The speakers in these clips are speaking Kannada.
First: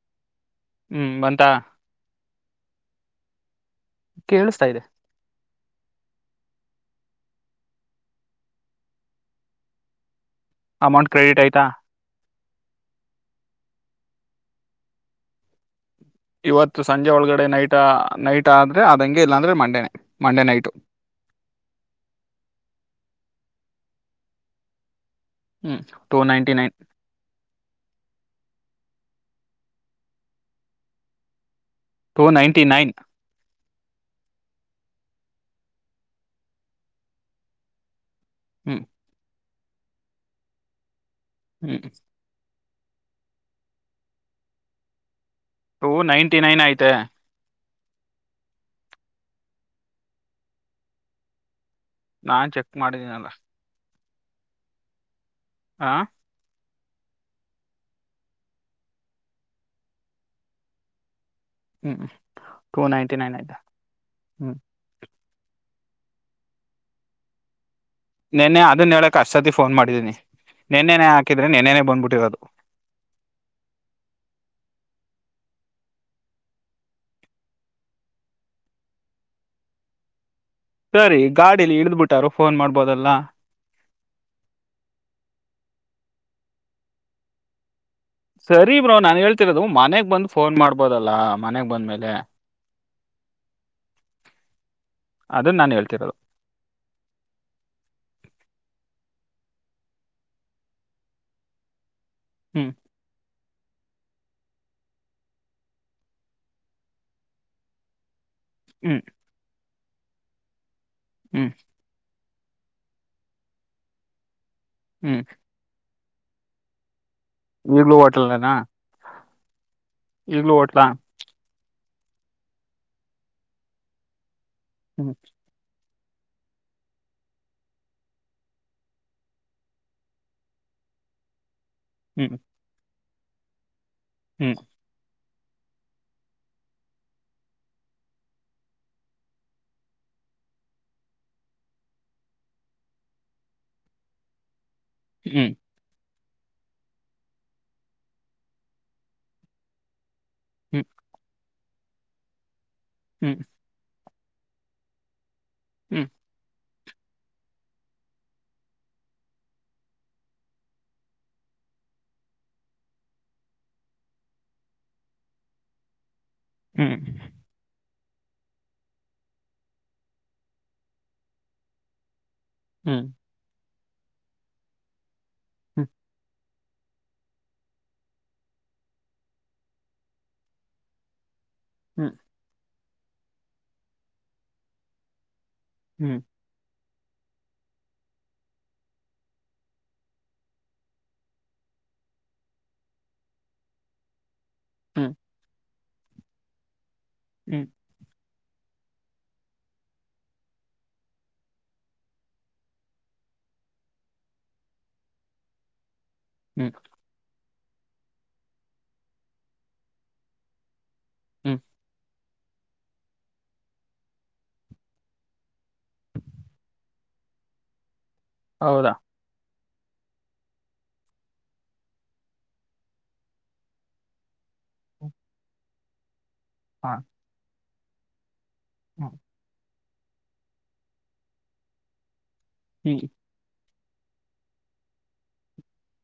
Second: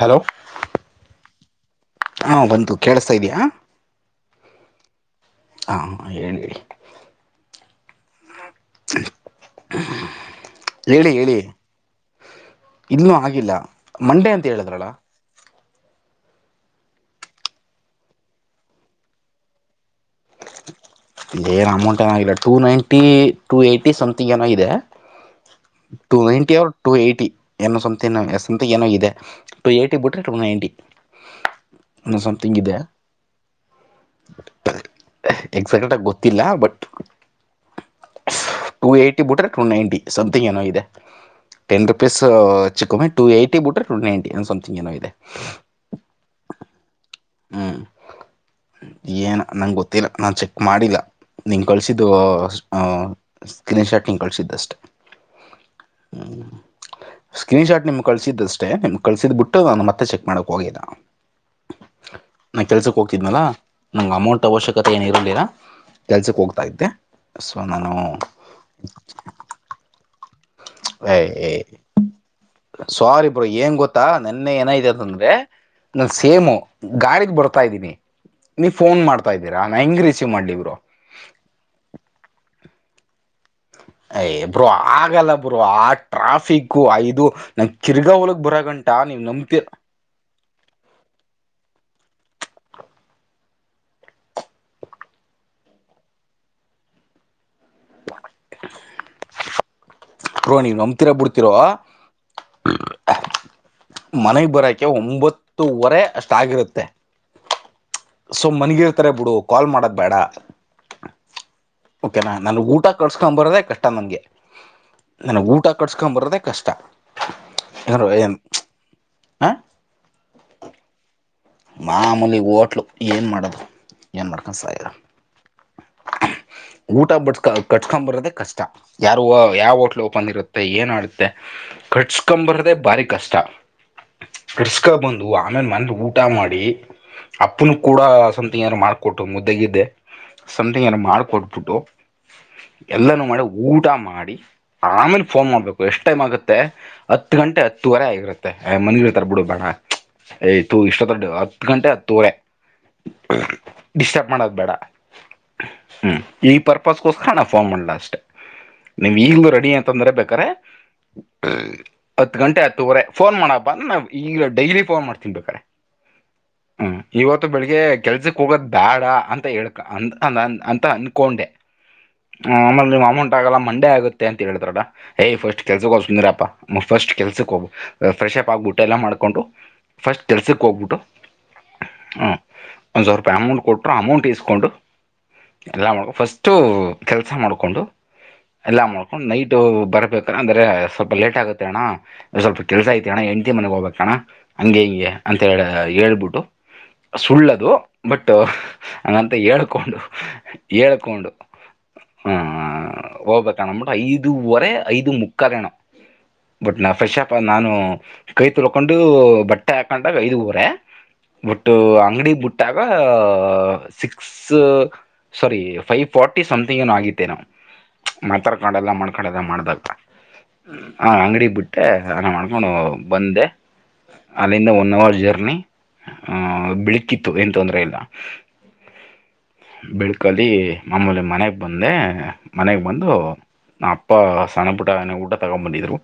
ಹಲೋ ಹ್ಮ್ ಬಂತಾ ಹು ಬಂತು ಕೇಳಸ್ತಾ ಇದಿಯಾ? ಕೇಳುಸ್ತಾ ಇದೆ. ಹಾ ಹೇಳಿ. [unintelligible] ಅಮೌಂಟ್ ಹೇಳಿ ಹೇಳಿ ಕ್ರೆಡಿಟ್ ಆಯ್ತಾ ಇನ್ನೂ ಆಗಿಲ್ಲ. ಮಂಡೆ ಅಂತ ಹೇಳಿದ್ರಲ. ಇವತ್ತು ಸಂಜೆ ಒಳಗಡೆ ನೈಟ್ ನೈಟ್ ಆದ್ರೆ ಅದಂಗೆ ಇಲ್ಲಾಂದ್ರೆ ಮಂಡೇನೇ ಮಂಡೇ ನೈಟು. ಏ ಅಮೌಂಟ್ ಏನಾಗಿಲ್ಲ two ninety two eighty something ಏನೋ ಇದೆ. Two ninety or two eighty ಏನೊ ಸಂತಿಂಗ್ ನ ಸ. ಅಂತ ಏನೋ ಇದೆ ಟು ಏಯ್ಟಿ ಬಿಟ್ರೆ ಟು ನೈಂಟಿ. Two ninety nine. ಎಕ್ಸಾಟೆಡ್ ಆಗಿ ಗೊತ್ತಿಲ್ಲ ಬಟ್ ಹ್ಮ್ ಟು ಏಟ್ಟಿ ಬುಟ್ರೆ ಟು ನೈಂಟಿ ಸಮ್ ತಿಂಗ್ ಏನೋ ಇದೆ. ಹ್ಮ್ ಟೆನ್ ರುಪಿಸು ಚಿಕ್ಕ ಅಮೌಂಟ್ ಟು ಏಯ್ಟಿ ಬಿಟ್ರೆ ಟೂ ನೈನ್ಟಿ ಏನೊ ಸಂತಿಂಗ್ ಇದೆ. ಟೂ ನೈಂಟಿನೈನ್ ಐತೆ. ಹೂ ಏನ ನಂಗೆ ಗೊತ್ತಿಲ್ಲ ನಾನು ಚೆಕ್ ಮಾಡಿಲ್ಲ ನಿಂಗ್ ಕಳಿಸಿದ್ದು ಹ ನಾನ್ ಚೆಕ್ ಹು ಮಾಡಿದೀನಲ್ಲ ಸ್ಕ್ರೀನ್ ಶಾಟ್ ನಿಂಗ್ ಕಳಿಸಿದ್ದಷ್ಟೆ. ಹಾ ಸ್ಕ್ರೀನ್ ಶಾಟ್ ನಿಮ್ಗೆ ಕಳಿಸಿದ್ದಷ್ಟೇ ನಿಮ್ಗೆ ಕಳಸಿದ್ದ್ ಬಿಟ್ಟು ನಾನು ಮತ್ತೆ ಚೆಕ್ ಮಾಡಕ್ ಹೋಗಿಲ್ಲ. ಹ್ಮ್ ನಾ ಟೂ ಕೆಲ್ಸಕ್ ನೈಂಟಿ ನೈನ್ ಹೋಗ್ತಿದ್ನಲಾ ಆಯ್ತಾ ನಂಗ ಅಮೌಂಟ್ ಹ್ಮ್ ಅವಶ್ಯಕತೆ ಏನ ಇರ್ಲಿಲ್ಲ. ಕೆಲ್ಸಕ್ಕೆ ಹೋಗ್ತಾ ಇದ್ದೆ ಸೋ. ನೆನ್ನೆ ಅದನ್ ಹೇಳಕ್ ಅಷ್ಟಸತಿ ಫೋನ್ ಮಾಡಿದ್ದೀನಿ. ಹೆ ಹೆ ಸ್ವಾರಿ ಬ್ರೋ ಏನ್ ಗೊತ್ತಾ ನೆನ್ನೆ ಏನಾಗಿದೆ ಅಂದ್ರೆ ನನ್ ಸೇಮು ಗಾಡಿಗ್ ಬರ್ತಾ ಇದ್ದೀನಿ ನೀವ್ ಫೋನ್ ಮಾಡ್ತಾ ಇದ್ದೀರಾ ನಾ ಹೆಂಗ ರಿಸೀವ್ ಮಾಡ್ಲಿ? ಸರಿ ಗಾಡಲಿ ಇಡ್ದ್ ಬಿಟ್ಟಾರು ಫೋನ್ ಮಾಡ್ಬ ಬೋದಲ್ಲ. ಏಯ್ ಬ್ರೋ ಆಗಲ್ಲ ಬ್ರೋ ಆ ಟ್ರಾಫಿಕೂ ಅ ಇದು ನನ್ ಸರಿ ಬ್ರೋ ನಾನ್ ಹೇಳ್ತಿರೋದು ಮನೆಗ್ ಬಂದು ಫೋನ್ ಮಾಡ್ಬೋದಲ್ಲಾ. ಮನೆಗ್ ಬಂದ್ಮೇಲೆ ಅದನ್ ನಾನು ಹೇಳ್ತಿರೋದು. [unintelligible] ಬ್ರೋ ನೀವ ನಂಬ್ತಿರೋ ಬಿಡ್ತಿರೋ. ಹ್ಮ್ ಮನೆಗ್ ಬರಕೆ ಒಂಬತ್ತುವರೆ ಅಷ್ಟ ಆಗಿರುತ್ತೆ. ಸೊ ಹ್ಮ್ ಮನಗಿರ್ತಾರೆ ಬಿಡು ಕಾಲ್ ಮಾಡದ ಬೇಡಾ ಹಾ ಹ್ಮ್ ನನಗೆ ಊಟ ಕಿಸಸ್ಕೊಂಬರೋದೆ ಕಷ್ಟ ನನಗೆ. ನನಗ್ ಊಟ ಕಟ್ಸ ಬ್ರದ ಕಷ್ಟ ಈಗಲೂ ಯಾಕಂದ್ರೆ ಏನ್ ಹೋಟ್ಲ್ನಾ ಆ ಈಗ್ಲೂ ಹೋಟ್ಲಾ. ಮಾಮೂಲಿ ಹೋಟ್ಲು ಏನು ಮಾಡೋದು ಏನ್ ಮಾಡದು. ಹ್ಮ್ [unintelligible] ಊಟ ಬಡ್ಸ್ಕ ಕಟ್ಕೊ್ ಬರೋದೆೇ ಕಷ್ಟ ಯಾರು ಯಾವ ಹೋಟ್ಲ್ ಓಪನ್ ಇರುತ್ತೆ ಏನ್ ಆಡುತ್ತೆ. ಹ್ಮ್ ಕಟ್ಸ್ಕಂಬ ಬರದೆ ಬಾರಿ ಕಷ್ಟ. ಹ್ಮ್ [inaudible] ಕರ್ಸ್ಕಾ ಬಂದು ಆಮೇಲೆ ಮನೆ ಊಟ ಮಾಡಿ ಅಪ್ಪನು ಕೂಡ ಸಮ್ಥಂಗ್ ಏನಾದ್ರೂ ಮಾಡಾರ್ಕೊಟ್ಟು ಮುದ್ದಗಿದ್ದೆ. ಸಮ್ತಿಂಗ್ ಏನ ಮಾಡ್ಕೊಟ್ಬಿಟ್ಟು ಎಲ್ಲಾನೂ ಮಾಡಿ ಊಟ ಮಾಡಿ. ಆಮೇಲೆ ಫೋನ್ ಹ್ಮ್ ಮಾಡ್ಬೇಕು ಎಷ್ಟು ಟೈಮ್ ಆಗುತ್ತೆ ಹತ್ತು ಗಂಟೆ ಹತ್ತುವರೆ ಆಗಿರುತ್ತೆ ಮನಗಿರ್ತಾರ ಬೇಡ ಯ್ ತು ಹ್ಮ್ ಇಷ್ಟ ದೊಡ್ ಹತ್ತು ಗಂಟೆ ಹತ್ತೂವರೆ. ಹ್ಮ್ ಡಿಸ್ಟರ್ಬ್ ಮಾಡೋದು ಬೇಡ. ಹ್ಮ್ ಈ ಪರ್ ಅದುಕೋಸ್ಕರ ಫೋನ್ ಮಾಡಲ ಅಷ್ಟೇ ನೀವ್ ಈಗ್ಲೂ ರೆಡಿ ಅಂತಂದ್ರೆ ಬೇಕಾರೆ ಹತ್ತು ಗಂಟೆ ಹತ್ತುವರೆ ಫೋನ್ ಮಾಡ ಅಂದ್ರ ನ ಈಗ್ಲ ಡೈಲಿ ಫೋನ್ ಮಾಡ್ತೀನ್ ಬೇಕಾದ್ರೆ. ಹ್ಮ್ ಇವತ್ತು ಬೆಳಿಗ್ಗೆ ಕೆಲ್ಸಕ್ ಹೋಗದ ಬೇಡ ಅಂತ ಹೇಳ ಅ ಅ ಅಂತ ಅನ್ಕೊಂಡೆ. ಹ ಆಮೇಲೆ ನೀವು ಹ್ಮ್ ಹ್ಮ್ ಅಮೌಂಟ್ ಆಗಲ್ಲ ಮ ಆಗುತ್ತೆ ಅಂತ ಹೇಳಿದ್ರಡ. ಹೇ ಫಸ್ಟ್ ಕೆಲಸ ಹ್ಮ್ ಕೋಗ್ಲಿ ಸುಮ್ಮನಿರಪ್ಪ. ಫಸ್ಟ್ ಕೆಲ್ಸಕ್ ಹೋಗಬ ಫ್ರೆಶ್ಪ್ ಆಗ್ಬಿಟ್ಟು ಎಲ್ಲಾ ಮಾಡ್ಕೊಂಡುಫಸ್ಟ್ ಕೆಲ್ಸಕ್ ಹೋಗ್ಬಿಟ್ಟು ಹ್ಮ್ [unintelligible] ಒಂದು ಸರಪಾಯಿಮೌಟ್ ಕೊಟ್ಟರು ಅಮಂಟ್ ಇಸ್ಕು ಎಲ್ಲ ಮಾಡ ಹ್ಮ್ ಫಸ್ಟು ಕೆಲ್ಸ ಮಾಡ್ಕೊಂಡು ಎಲ್ಲ ಮಾಡ್ಕೊಂಡು ನೈಟ್ ಬರ್ಬೇಕಣ ಅಂದ್ರೆ ಸ್ವಲ್ಪ ಲೇಟ್ ಆಗುತ್ತೆ ಅಣ್ಣ ಸ್ವಲ್ಪ ಕೆಲ್ಸ ಐತಿ ಅಣ್ಣ ಎಂಡತಿ ಮನೆಗ್ ಹೋಗ್ಬೇಕಣ ಹಂಗೆ ಹಿಂಗೆ ಅಂತ ಹೇಳ ಹ ಹೇಳ್ಬಿಟ್ಟು. ಹ್ಮ್ ಸುಳ್ಳದು ಬಟ್. ಹಂಗಂತ ಹೇಳ್ ಕೊಂಡು ಹಳ್ಕೊಂಡು ಹ ಹೋಗ್ಬೇಕಣಂದ್ಬಿಟ್ಟು ಐದುುವರೆ ಐದು ಮುಕ್ಕರೆಣೋ. ಹ್ಮ್ ಬಟ್ ನಾ ಫ್ರೆಷಪ್. ನಾನು ಕೈ ತೊಳ್ಕೊಂಡು ಬಟ್ಟೆ ಹಾಕೊಂಡಾಗ ಐದುವರೆ. ಹ್ಮ್ ಬಟ್ಟು ಅಂಗಡಿ ಬಿಟ್ ಟಾಗ six. Sorry five forty something ಏನೋ ಆಗಿತ್ತೇ ಏನೋ. ಮಾತಾಡ್ಕಡಲ್ಲ ಹೌದಾ ಮಾಡ್ಕಡಲ್ಲ ಮಾಡಬಾರದ. ಹಾ ಅಂಗಡಿಗೆ ಬಿಟ್ಟೆ ಅನ ಮಾಡ್ಕೊಂಡು ಬಂದೆ ಅಲ್ಲಿಂದ ಒನ್ ಅವರ್ ಜರ್ನಿ. ಹಾ [unintelligible] [inaudible] ಬೆಳ್ಕಲ್ಲಿ ಮಾಮೂಲಿ ಮನೆಗ್ ಬಂದೆ. ಮನೆಗೆ ಹ್ಮ್ ಬಂದು. ನಾ ಅಪ್ಪ ಸಣ್ಣಪುಟ್ಟ ಊಟ ತಗೊಬಂದಿದ್ರು.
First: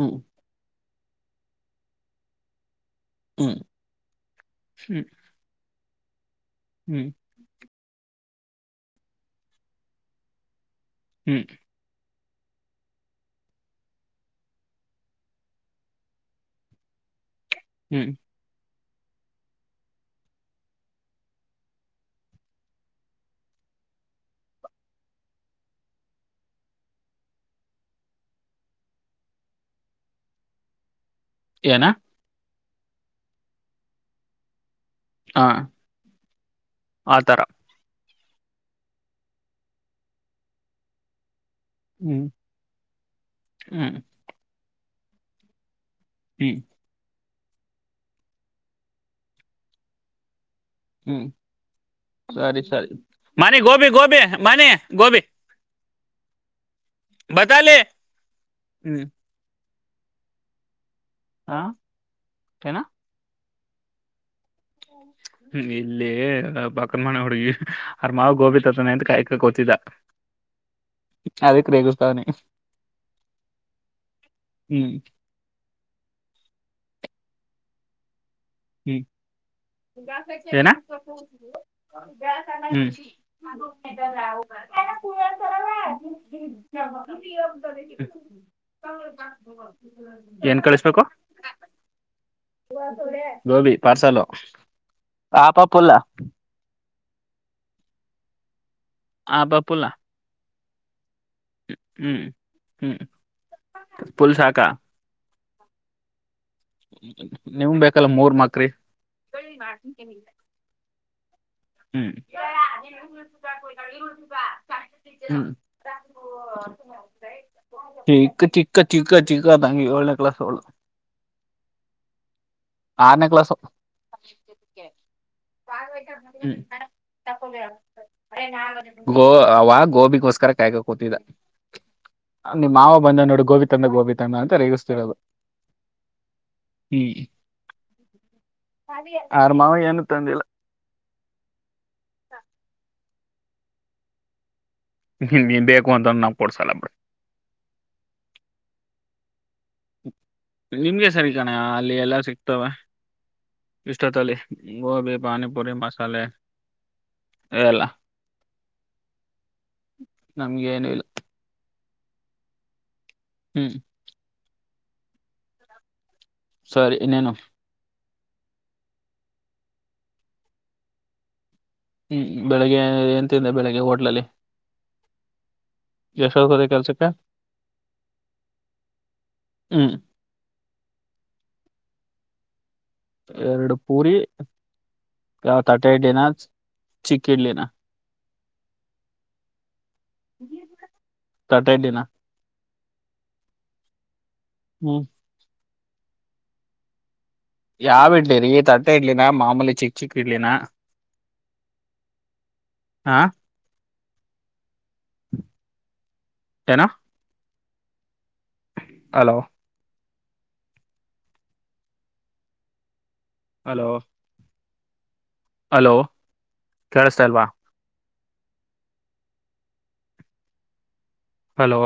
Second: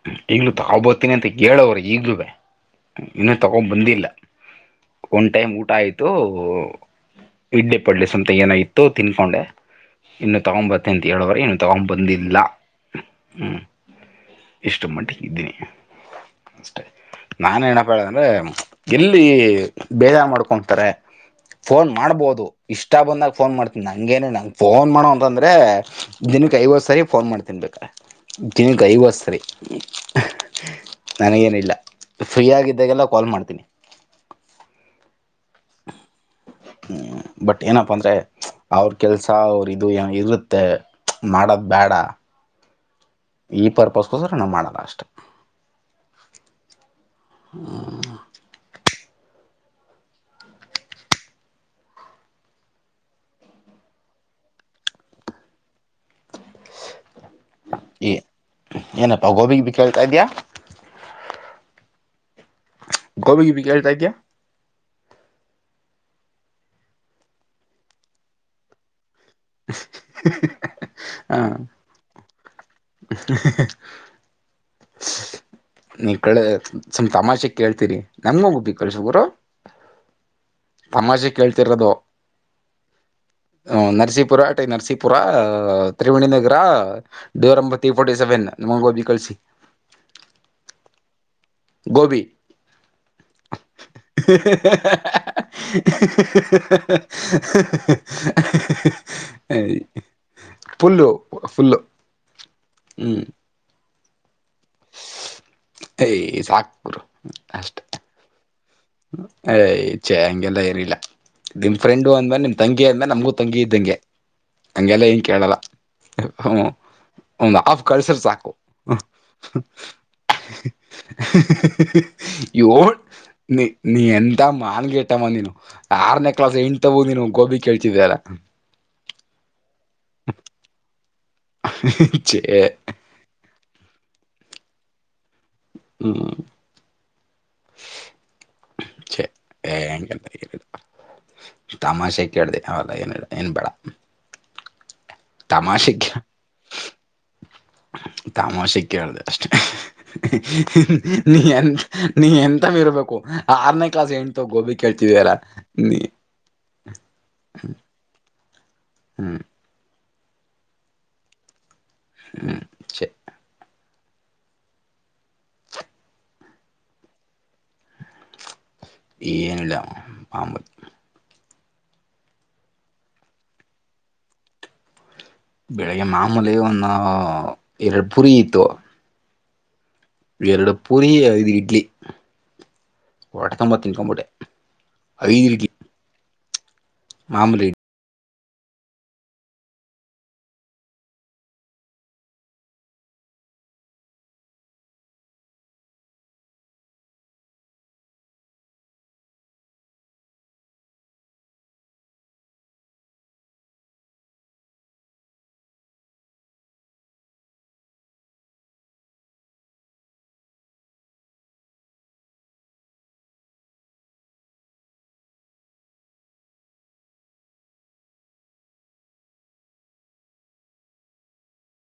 ಹ್ಮ್ ಈಗಲೋ ತಗೊ ಬರ್ತ್ ಹತನಿ ಅಂತ ಹೇಳು ಈಗ್ಲೂ ಅವ್ರಿಗೆ. ಇನ್ನುೂ ಹ್ಮ್ ತಗೊಂಡ್ ಬಂದಿಲ್ಲ ಹ್ಮ್ ಒಂದ್ ಟೈಮ್ ಊಟಾ ಆಯ್ತ್ ತು. ಹ್ಮ್ [unintelligible] ಅಂತ ಹೇಳದ್ರೆ ಹ್ಮ್ ಹ್ಮ್ ನೀನು ತಗೊಂಡೊ ಬಂದಿ ಇಲ್ಲಾ ಹ್ಮ್ ಇಷ್ಟು ಮಟ್ಟಿಗೆ ಇದ್ದೀನಿ ಅಷ್ಟೆ. ನಾನು ಏನಪ್ಪ ಹೇಳ ಹ್ಮ್ ಅಂದ್ರೆ. ಎಲ್ಲಿ ಬೇಜಾರ ಮಾಡ್ಕೊತಾರೆ ಫೋನ್ ಮಾಡ್ಬಹದ. ಇಷ್ಟ ಬಂದಾಗ ಫೋನ್ ಮಾಡ್ತನ್ ನಂಗ ಏನು ನಂಗ ಫೋನ್ ಮಾಡೋ ಅಂತ ಅಂದ್ರೆ ದಿನಕ್ಕೆ ಐವತ್ ಸರಿ ಫೋನ್ ಮಾಡ್ತನ್ ಬೇಕಾರೆ ದಿನಕ್ಕೆ ಐವತ್ ಸರಿ. ನನಗೇನಿಲ್ಲ ಏನ ಫ್ರೀ ಆಗ ಇದಾಗಲ್ಲ ಕಾಲ್ ಮಾಡ್ತೀನಿ. ಹ ಹ್ಮ ಆತರ ಬಟ್ ಏನಪ್ಪ ಅಂದ್ರೆ. ಅವ್ರ ಕೆಲ್ಸ ಅವ್ರ ಇದು ಇರುತ್ತೆ ಮಾಡದ ಬ್ಬ್ಯಾಡಾ. ಹ್ಮ್ ಈ ಹ್ಮ್ ಪರ್ಪಸ್ ಗೋಸ್ತಾರ ನಾ ಮಾಡಲ್ಲ. ಅಷ್ಟೇ. ಹ್ಮ್ ಹ [unintelligible] ಹ್ಮ ಸರಿ ಸರಿ ಮನಿ ಗೋಬಿ ಗೋಬಿ ಮನಿ ಗೋಬಿ ಬತಾಲಿ ಹ್ಮ್ ಏನಪ್ಪಾ ಗೋಬಿಗೆ ಬ [inaudible] ಕೇಳ್ತಾ ಇದ ಇದೆಯಾ ಹಾ ಏನಾ ಗೋಬಿ ಗಿಬಿ ಕೇಳ್ತಾ ಇದಿಯಾ [inaudible] ಹ್ಮ್ ಇಲ್ಲಿ ಪಕ್ಕನ್ ಮನೆ ಹುಡುಗಿ ಅವರ ಮಾಮ ಗೋಬಿ ತರ್ತಾನ ಎಂತ ಕಾಯಕ ಕೊತಿದ ಹ ಅದಕ್ಕೆ ರೇಗಸ್ತಾವನಿ ಹ್ಮ್ ನೀವ್ ಗಳ [unintelligible] ತಮಾಷೆಗೆ ಕೇಳ್ತೀರಿ ನಮ್ಗೂ ಗುಬ್ಬಿ ಹ್ಮ್ ಕಳ್ಸು ಗುರು ಏನ ತಮಾಷೆ ಕೇಳ್ತಿರೋದು ಹ್ಮ್ ಹ್ಮ ನರಸೀಪುರ ಟೈ Narasipura Triveni Nagar door number three forty seven ನಮಗೆ ಗೋಬಿ ಕಳಿಸಿ ಏನ್ ಕಳಿಸ್ಬೇಕು ಗೋಬಿ [unintelligible] ಗೋಬಿ ಪಾರ್ಸಲು ಹಾಫ ಫುಲ್ಲ [unintelligible] ಹಾಪ್ ಫುಲ್ಲ ಪುಲ್ಲು ಹ್ಮ್ ಹ್ಮ್ ಫುಲ್ ಸಾಕಾ [unintelligible] ನಿಮ್ ಬೇಕಲ್ಲ ಮೂರ್ ಮಕ್ರಿ ಹೇ ಛೆ ಹಂಗೆಲ್ಲಾ ಏನಿಲ್ಲ ನಿಮ್ ಫ್ರೆಂಡು ಹ್ಮ್ ಅಂದ್ಮೇಲೆ ನಿಮ್ ತಂಗಿ ಅಂದ್ಮೇಲೆ ನಮ್ಗೂ ತಂಗಿ ಇದ್ದಂಗೆ ಹಂಗೆಲ್ಲ ಏನ್ ಕೇಳಲ್ಲ ಹ್ಮ್ [unintelligible] ಒಂದ್ ಹಾಪ್ ಕಳ್ಸಿದ್ರೆ ಚಿಕ್ಕ ಸಾಕು ಚಿಕ್ಕ ಚಿಕ್ಕ ಚಿಕ್ಕದಂಗೆ ಏಳನೇ ಕ್ಲಾಸ್ ಅವಳು [unintelligible] ಆರನೇ ಕ್ಲಾಸ್ ನೀ ಎಂತ ಮಾನ್ಗೆಟ್ಟವ ನೀನು ಆರನೇ ಹ್ಮ ಕ್ಲಾಸ್ ಎಂಟವು ನೀನು ಗೋಬಿ ಕೇಳ್ತಿದಲ್ಲ [unintelligible] ಗೋಬಿಗೋಸ್ಕರ ಕಾಯ್ಕೋ ಕೂತಿದ್ದ ಛೆ ನಿಮ್ ಮಾವ ಬಂದಾನ್ ನೋಡು ಗೋಬಿ ತಣ ಗೋಬಿ ತನ ಅಂತ ರೇಗಿಸತಿರದು ಹ್ಮ್ ಹ್ಮ್ ಛೆ ಅವ್ರ್ ಮಾವ ಏ ಏನು ಹಂಗಂತ ತಂದಿಲ್ಲ ಹೇಳಿದ್ದು ತಮಾಷೆ ಕೇಳಿದೆ ಅವಾಲೆ ಏನ್ ಹೇಳ್ ಏನ್ ಬೇಡ ಹ್ಮ ನೀ ಬೇಕು ತಮಾಷೆ ಕೇ ಅಂತಂದ್ರು ನಾವು ಕೊಡ್ಸಲ್ಲ ಬಿಡ್ ತಮಾಷೆ ಕೇಳ್ದೆ ಅಷ್ಟೇ ನಿಮ್ಗೆ ಸರಿ ನೀ ಕಣಯ್ಯ ಎ ಅಲ್ಲಿ ಎಲ್ಲಾ ನೀ ಸಿಗ್ತವೆ ಎಂತವ ಇರ್ಬೇಕು ಆರನೇ ಕ್ಲಾಸ್ ಹೆಣ್ ಇಷ್ಟೊತ್ತಲ್ಲಿ ತಾವ್ ಗೋಬಿ ಕೇಳ್ತಿದಿಯಲ್ಲ ಪಾನಿಪುರಿ ನೀ ಮಸಾಲೆ ಎಲ್ಲ ಹ್ಮ್ ನಮಗೇನು ಇಲ್ಲ ಹ್ಮ್ ಛೇ ಹ್ಮ್ ಸರಿ ಇನ್ನೇನು ಏನು ಇಲ್ಲ ಮಾಮೂಲ್ ಹ್ಮ್ ಬೆಳಿಗ್ಗೆ ಎಂತಿದೆ ಬೆಳಿಗ್ಗೆ ಹೋಟ್ಲಲ್ಲಿ ಬೆಳಿಗ್ಗೆ ಮಾಮೂಲಿ ಎಷ್ಟೊತ್ಗೋದೆ ಒಂದು ಕೆಲ್ಸಕ್ಕೆ ಎರಡು ಪುರಿ ಇತ್ತು ಹ್ಮ್ ಎರಡು ಪರಿ ಐದು ಇಡ್ಲಿ ಹೊಟ್ಟೆ ತುಂಬ ಎರಡು ಪೂರಿ ತಿನ್ಕೊಂಬಿಟ್ಟೆ ಐದು ಯಾವ ಇಡ್ಲಿ ತಟ್ಟೆ ಇಡ್ಲಿನ ಚಿಕ್ಕ್ ಇಡ್ಲಿನ ಮಾಮೂಲಿ ಇಡ್ಲಿ ತಟ್ಟೆ ಇಡ್ಲಿನ ಹ್ಮ್ ಯಾವ್ ಇಡ್ಲಿರಿ ತಟ್ಟೆ ಇಡ್ಲಿನ ಮಾಮೂಲಿ ಚಿಕ್ಕ ಚಿಕ್ ಇಡ್ಲಿನ ಹಾ ಏನೋ ಹಲೋ ಹಲೋ ಅಲೋ ಕೇಳಿಸ್ತಾ ಇಲ್ವಾ ಹಲೋ